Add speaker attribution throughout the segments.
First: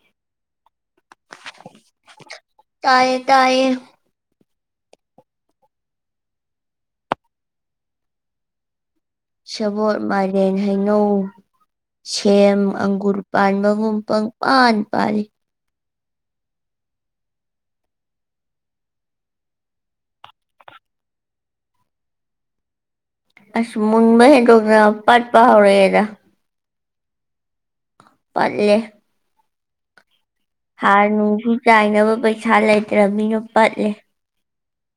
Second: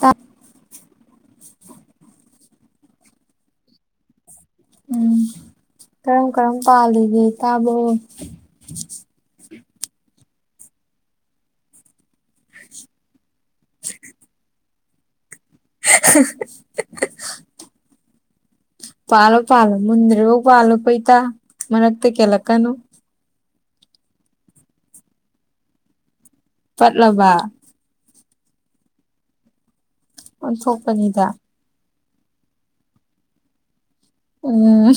Speaker 1: ꯇꯥ
Speaker 2: ꯇꯥꯏꯌꯦ ꯇꯥꯏꯌꯦ
Speaker 1: ꯎꯝ ꯀꯔꯝ ꯀꯔꯝ ꯄꯥꯜꯂꯤꯒꯦ ꯏꯇꯥꯕꯣ
Speaker 2: ꯁꯦꯕꯣꯠ ꯃꯥꯏꯔꯦꯟ ꯍꯩꯅꯧ ꯁꯦꯝ ꯑꯪꯒꯨꯔ ꯄꯥꯟꯕꯒꯨꯝ ꯄꯪ ꯄꯥꯟ ꯄꯥꯜꯂꯤ
Speaker 1: [unintelligible] ꯄꯥꯜꯣ ꯄꯥꯂꯣ ꯃꯨꯟꯗ꯭ꯔꯤꯕꯥꯎ ꯄꯥꯜꯣ ꯀꯣ ꯏꯇꯥ ꯃꯔꯛꯇ ꯀꯦꯂꯛ ꯀꯅꯨ
Speaker 2: ꯑꯁ ꯃꯨꯟꯕ ꯍꯦꯟꯗꯣꯛꯇꯅ ꯄꯠꯄ ꯍꯧꯔꯦꯗ
Speaker 1: ꯄꯠꯂꯕ
Speaker 2: ꯄꯠꯂꯦ ꯍꯥꯔ
Speaker 1: ꯑꯣꯟꯊꯣꯛꯄꯅꯤꯗ
Speaker 2: ꯅꯨꯡꯁꯨ ꯆꯥꯏꯅꯕ ꯄꯩꯁꯥ ꯂꯩꯇ꯭ꯔ ꯃꯤꯅ ꯄꯠꯂꯦ
Speaker 1: ꯎꯝ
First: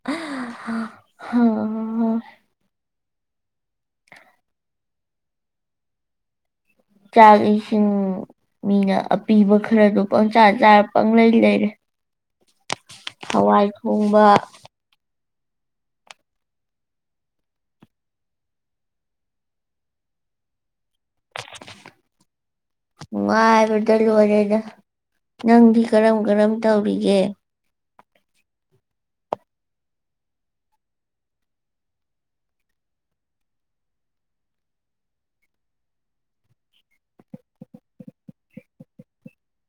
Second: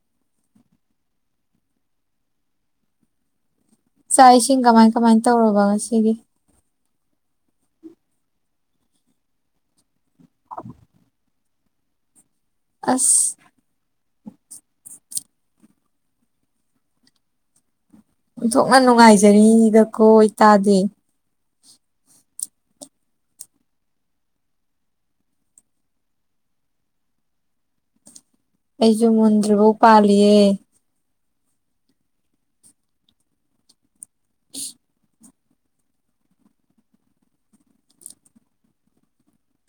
Speaker 2: [unintelligible] ꯍ
Speaker 1: ꯆꯥꯛ ꯏꯁꯤꯡ ꯀꯃꯥꯏ ꯀꯃꯥꯏꯅ ꯇꯧꯔꯕ ꯉꯁꯤꯗꯤ
Speaker 2: ꯆꯥꯛ ꯏꯁꯤꯡ ꯃꯤꯅ ꯑꯄꯤꯕ ꯈꯔꯗꯣ ꯄꯪꯆꯥꯥ ꯆꯥꯔ ꯄꯪ ꯂꯩ ꯂꯩꯔꯤ
Speaker 1: ꯑꯁ
Speaker 2: ꯍꯋꯥꯏ ꯊꯣꯡꯕ
Speaker 1: ꯑꯣꯟꯊꯣꯛꯅ ꯅꯨꯡꯉꯥꯏꯖꯔꯤꯗꯀꯣ ꯏꯇꯥꯗꯤ
Speaker 2: ꯅꯨꯡꯉꯥꯏꯕꯗ ꯂꯣꯏꯔꯦꯗ ꯅꯪꯗꯤ ꯀꯔꯝ ꯀꯔꯝ ꯇꯧꯔꯤꯒꯦ
Speaker 1: ꯑꯩꯁꯨ ꯃꯨꯟꯗ꯭ꯔꯤꯐꯥꯎ ꯄꯥꯜꯂꯤꯌꯦ [inaudible]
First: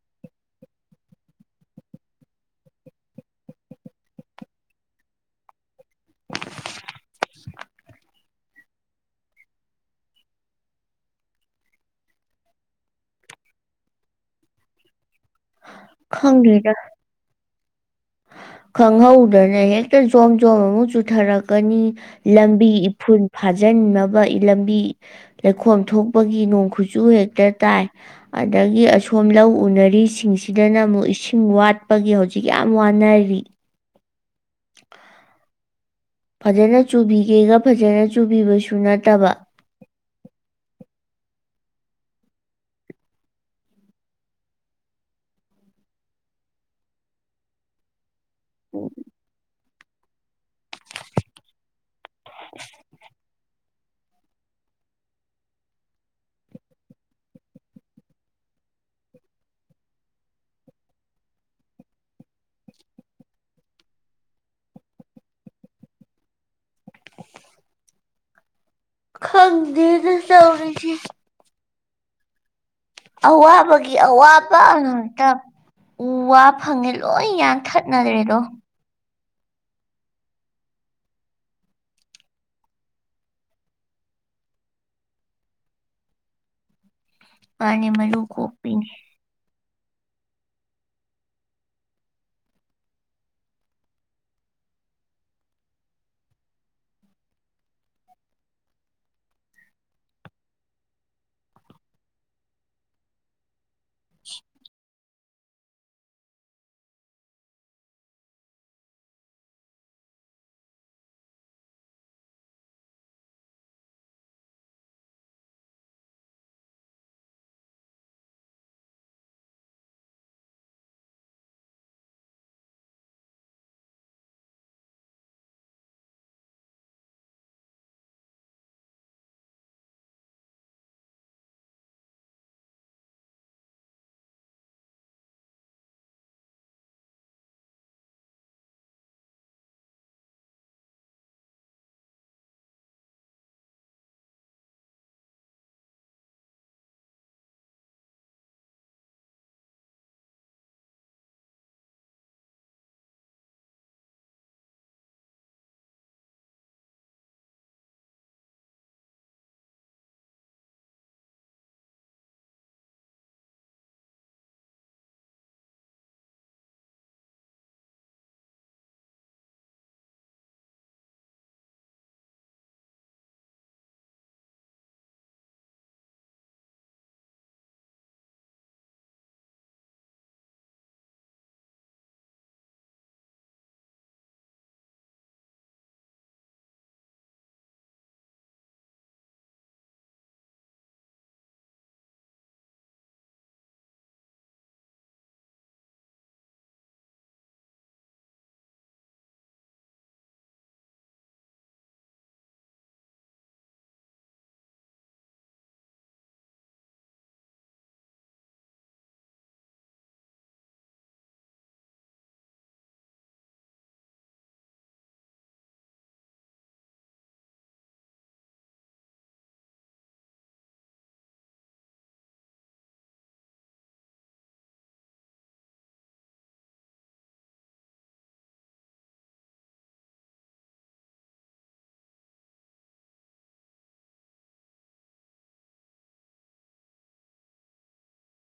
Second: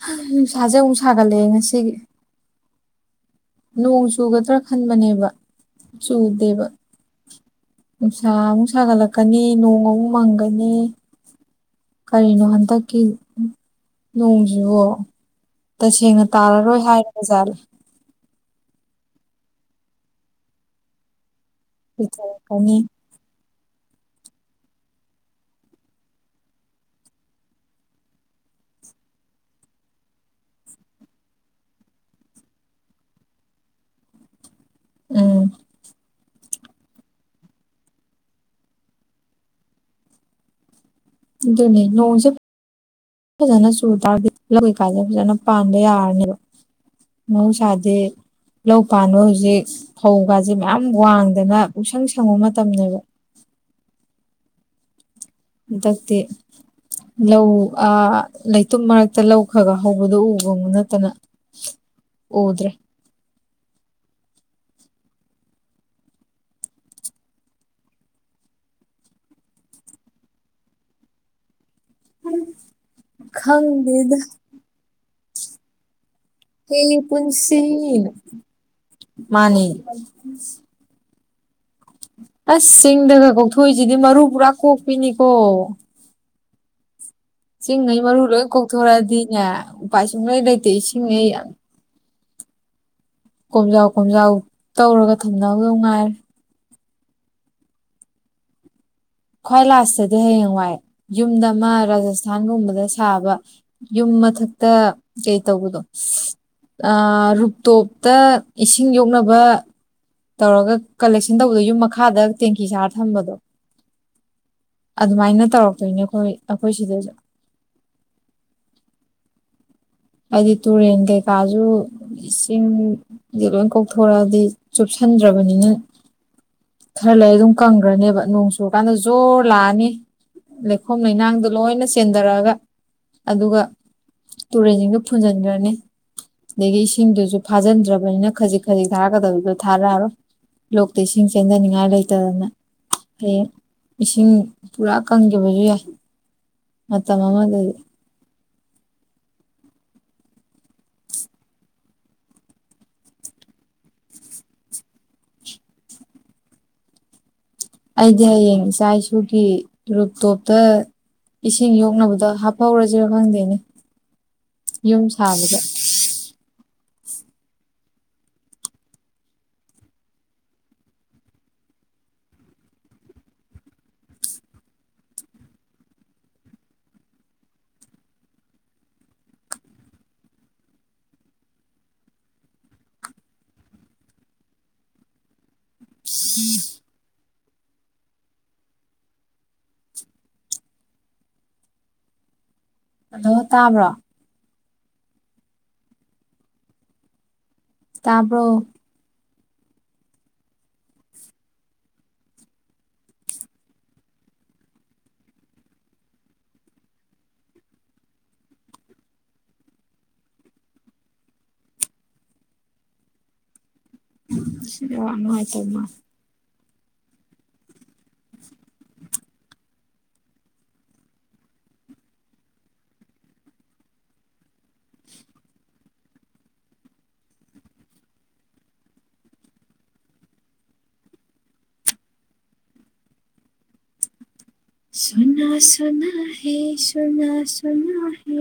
Speaker 1: ꯍ ꯅꯨꯡꯁꯥꯁꯦ ꯑꯃꯨꯛ ꯁꯥꯒꯠꯂꯛꯑꯦ ꯉꯁꯤꯒꯤ ꯅꯣꯡ ꯆꯨꯒꯗ꯭ꯔꯥ ꯈꯟꯕꯅꯦꯕ ꯆꯨꯗꯦꯕ ꯅꯨꯡꯁꯥ ꯑꯃꯨꯛ ꯁꯥꯒꯠꯂꯛꯀꯅꯤ ꯅꯣꯡ ꯑꯃꯨꯛ ꯃꯪꯒꯅꯤ ꯀꯔꯤꯅꯣ ꯍꯟꯗꯛꯀꯤ ꯅꯣꯡꯁꯤꯕꯣ ꯇꯁꯦꯡꯅ
Speaker 2: ꯈꯪꯗꯦꯗ
Speaker 1: ꯇꯥꯔꯔꯣꯏ ꯍꯥꯏꯔꯦ ꯖꯥꯠ
Speaker 2: ꯈꯪꯍꯧꯗꯅ ꯍꯦꯛꯇ ꯖꯣꯝ ꯖꯣꯝ ꯑꯃ ꯆꯨꯊꯔꯛ ꯀꯅꯤ ꯂꯝꯕꯤ
Speaker 1: ꯄꯤꯊꯔꯛꯀꯅꯤ
Speaker 2: ꯏꯐꯨꯜ ꯐꯥꯖꯤꯟꯅꯕ ꯂꯝꯕꯤ ꯂꯩꯈꯣꯝ ꯊꯣꯛꯄꯒꯤ ꯅꯣꯡ ꯈꯨꯆꯨ ꯍꯦꯛꯇ ꯇꯥꯏ ꯑꯗꯒꯤ ꯑꯁꯣꯝ ꯂꯧ ꯎꯅꯔꯤꯁꯤꯡꯁꯤꯗꯅ ꯑꯃꯨꯛ ꯏꯁꯤꯡ ꯋꯥꯠꯄꯒꯤ ꯍꯧꯖꯤꯛ ꯌꯥꯝ ꯋꯥꯅꯔꯤ
Speaker 1: ꯎꯝ
Speaker 2: ꯐꯖꯅ ꯆꯨꯕꯤꯒꯦꯒ ꯐꯖꯅ ꯆꯨꯕꯤꯕꯁꯨ ꯅꯠꯇꯕ
Speaker 1: ꯑꯗꯨ ꯑꯗꯨꯅꯦ ꯅꯣꯡꯁꯦ ꯐꯖꯅ ꯆꯨ ꯇꯔꯗꯤ ꯂꯧ ꯀꯩꯀꯥꯁꯦ ꯐꯖꯅ ꯄꯥꯟꯕ ꯌꯥꯔꯅꯦꯕ ꯃꯍꯧꯁꯥꯗꯤ ꯂꯧ ꯄꯥꯟꯕ ꯍꯧꯖꯤꯛ ꯐꯧꯒꯥꯁꯦ ꯃꯌꯥꯝ ꯋꯥꯡꯗꯅ ꯄꯨꯡꯁꯪ ꯁꯪꯕ ꯃꯇꯝꯅꯦꯕ ꯍꯟꯗꯛꯇꯤ ꯂꯧ ꯑ ꯂꯩꯇꯨꯝ ꯃꯔꯛꯇ ꯂꯧ ꯈ꯭ꯔ ꯈ ꯍꯧꯕꯗꯣ ꯎꯒ ꯅꯠꯇꯅ ꯎꯗ꯭ꯔꯦ
Speaker 2: ꯈꯪꯗꯦꯗ ꯇꯧꯔꯤꯁꯦ
Speaker 1: [inaudible]
Speaker 2: ꯑꯋꯥꯕꯒꯤ
Speaker 1: ꯈꯪꯗꯦꯗ
Speaker 2: ꯑꯋꯥꯕ ꯉꯥꯛꯇ ꯎ ꯋꯥ ꯐꯪꯉꯦ
Speaker 1: ꯑꯩꯒꯤ
Speaker 2: ꯂꯣꯏ
Speaker 1: ꯄꯨꯟꯁꯤꯅ
Speaker 2: ꯌꯥꯟꯊꯠꯅꯔ꯭ꯔꯦꯗꯣ
Speaker 1: ꯃꯥꯅꯤ ꯑꯁ ꯆꯤꯡꯗꯒ ꯀꯧꯊꯣꯏꯁꯤꯗꯤ ꯃꯔꯨ ꯄꯨꯔꯥ ꯀꯣꯛꯄꯤꯅꯤꯀꯣ
Speaker 2: ꯃꯥꯅꯦ
Speaker 1: ꯏꯁꯤꯡꯉꯩ ꯃꯔꯨ ꯂꯣꯏ
Speaker 2: ꯀꯣꯛꯄꯤꯅꯦ
Speaker 1: ꯀꯣꯛꯊꯣꯔꯛꯑꯗꯤꯅꯦ ꯎꯄꯥꯏ ꯁꯨꯡ ꯂꯣꯏ ꯂꯩꯇꯦ ꯏꯁꯤꯡꯉꯩ ꯌꯥꯝ ꯀꯣꯝꯖꯥꯎ ꯀꯣꯝꯖꯥꯎ ꯇꯧꯔꯒ ꯊꯝꯅꯕꯗꯅꯨꯡꯉꯥꯏꯔꯦ ꯈ꯭ꯋꯥꯏ ꯂꯥꯁꯇꯗꯤ ꯍꯌꯦꯡ ꯋꯥꯏ ꯌꯨꯝꯗ ꯑꯃ ꯔꯥꯖꯁꯊꯥꯟꯒꯨꯝꯕꯗ ꯁꯥꯕ ꯌꯨꯝ ꯃꯊꯛꯇ ꯀꯩ ꯇꯧꯕꯗꯣ ꯔꯨꯇꯣꯞꯇ ꯏꯁꯤꯡ ꯌꯣꯛꯅꯕ ꯇꯧꯔꯒ ꯀꯂꯦꯛꯁꯟ ꯇꯧꯕꯗꯣ ꯌꯨꯝ ꯃꯈꯥꯗ ꯇꯦꯡꯀꯤ ꯁꯥꯔ ꯊꯝꯕꯗꯣ ꯑꯗꯨꯃꯥꯏꯅ ꯇꯧꯔꯛꯇꯣꯏꯅꯦ ꯑꯩꯈꯣꯏ ꯑꯩꯈꯣꯏ ꯁꯤꯗꯁꯨ ꯑꯗꯤ ꯇꯣꯔꯦꯡꯇꯦ ꯀꯥꯖꯨ ꯏꯁꯤꯡꯁ ꯂꯣꯏ ꯀꯣꯛꯊꯣꯔꯛꯑꯗꯤ ꯆꯨꯞꯁꯟꯗ꯭ꯔꯕꯅꯤꯅ ꯈꯔ ꯂꯩꯔ ꯑꯗꯨꯝ ꯀꯪꯈ꯭ꯔꯅꯦꯕ ꯅꯣꯡ ꯆꯨꯔꯀꯥꯟꯗ ꯖꯣꯔ ꯂꯥꯛꯑꯅꯤ ꯂꯩꯈꯣꯝ ꯂꯩꯅꯥꯡꯗꯣ ꯂꯣꯏꯅ ꯆꯦꯟꯊꯔꯛꯑꯒ ꯑꯗꯨꯒ ꯇꯨꯔꯦꯟꯁꯤꯡꯗꯨ ꯄꯨꯨꯖꯅꯅꯦ ꯑꯗꯒꯤ ꯏꯁꯤꯡꯗꯨꯁꯨ ꯐꯥꯖꯤꯟꯗ꯭ꯔꯕꯅꯤꯅ ꯈꯖꯤꯛ ꯈꯖꯤꯛ ꯊꯥꯔꯛꯀꯗꯕꯗꯣ ꯊꯥꯔꯛꯑꯔꯣ ꯂꯣꯛꯇ ꯏꯁꯤꯡ ꯆꯦꯟꯊꯅꯤꯡꯉꯥꯏ ꯂꯩꯇꯗꯅ ꯍꯌꯦꯡ ꯏꯁꯤꯡ ꯄꯨꯔꯥ ꯀꯪꯈꯤꯕꯁꯨ ꯌꯥꯏ ꯃꯇꯝ ꯑꯃꯗꯗꯤ ꯑꯩꯗꯤ ꯍꯌꯦꯡ ꯏꯆꯥ ꯏꯁꯨꯒꯤ ꯔꯨꯞꯇꯣꯞꯇ ꯏꯁꯤꯡ ꯌꯣꯛꯅꯕꯗ ꯍꯥꯞꯐꯧꯔꯁꯔ ꯈꯪꯗꯦꯅꯦ ꯌꯨꯝ ꯁꯥꯕꯗ ꯑꯗꯣ ꯇꯥꯕ꯭ꯔꯣ ꯇꯄ꯭ꯔꯣ ꯅꯨꯡ ꯍꯥꯏꯥꯏ ꯇꯃ [inaudible] ꯁꯅꯁꯨꯅꯍꯦ ꯁꯅꯁꯨꯅꯍꯦ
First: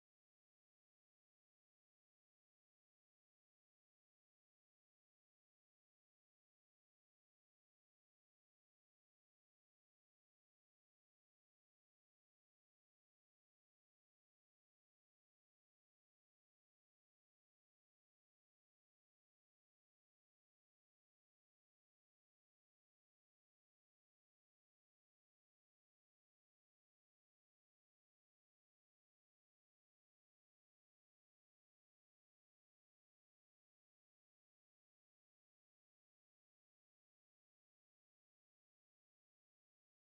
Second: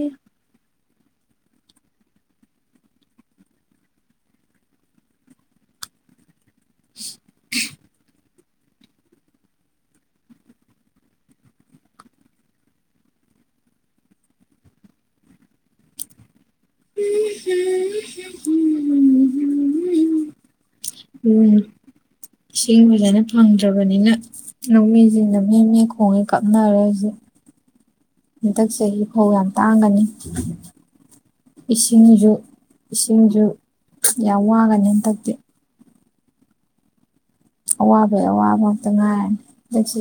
Speaker 1: [inaudible] [inaudible] ꯎꯝ ꯏꯁꯤꯡ ꯐꯖꯅ ꯐꯪꯗ꯭ꯔꯕꯅꯤꯅ ꯂꯧꯃꯤꯁꯤꯦ ꯅ ꯃꯅꯤ ꯈꯣꯡꯉꯦ ꯀꯞꯅꯔꯦ ꯍꯧꯖꯤꯛ ꯍꯟꯗꯛ ꯆꯍꯤ ꯐꯧ ꯌꯥꯝ ꯇꯥꯡꯒꯅꯤ ꯏꯁꯤꯡꯁꯨ ꯏꯁꯤꯡꯁꯨ ꯌꯥꯝ ꯋꯥꯒꯅꯤ ꯍꯟꯇꯛꯇꯤ ꯑꯋꯥꯕꯩ ꯑꯋꯥꯕ ꯑꯃꯇ ꯉꯥꯏ ꯑꯗꯒꯤ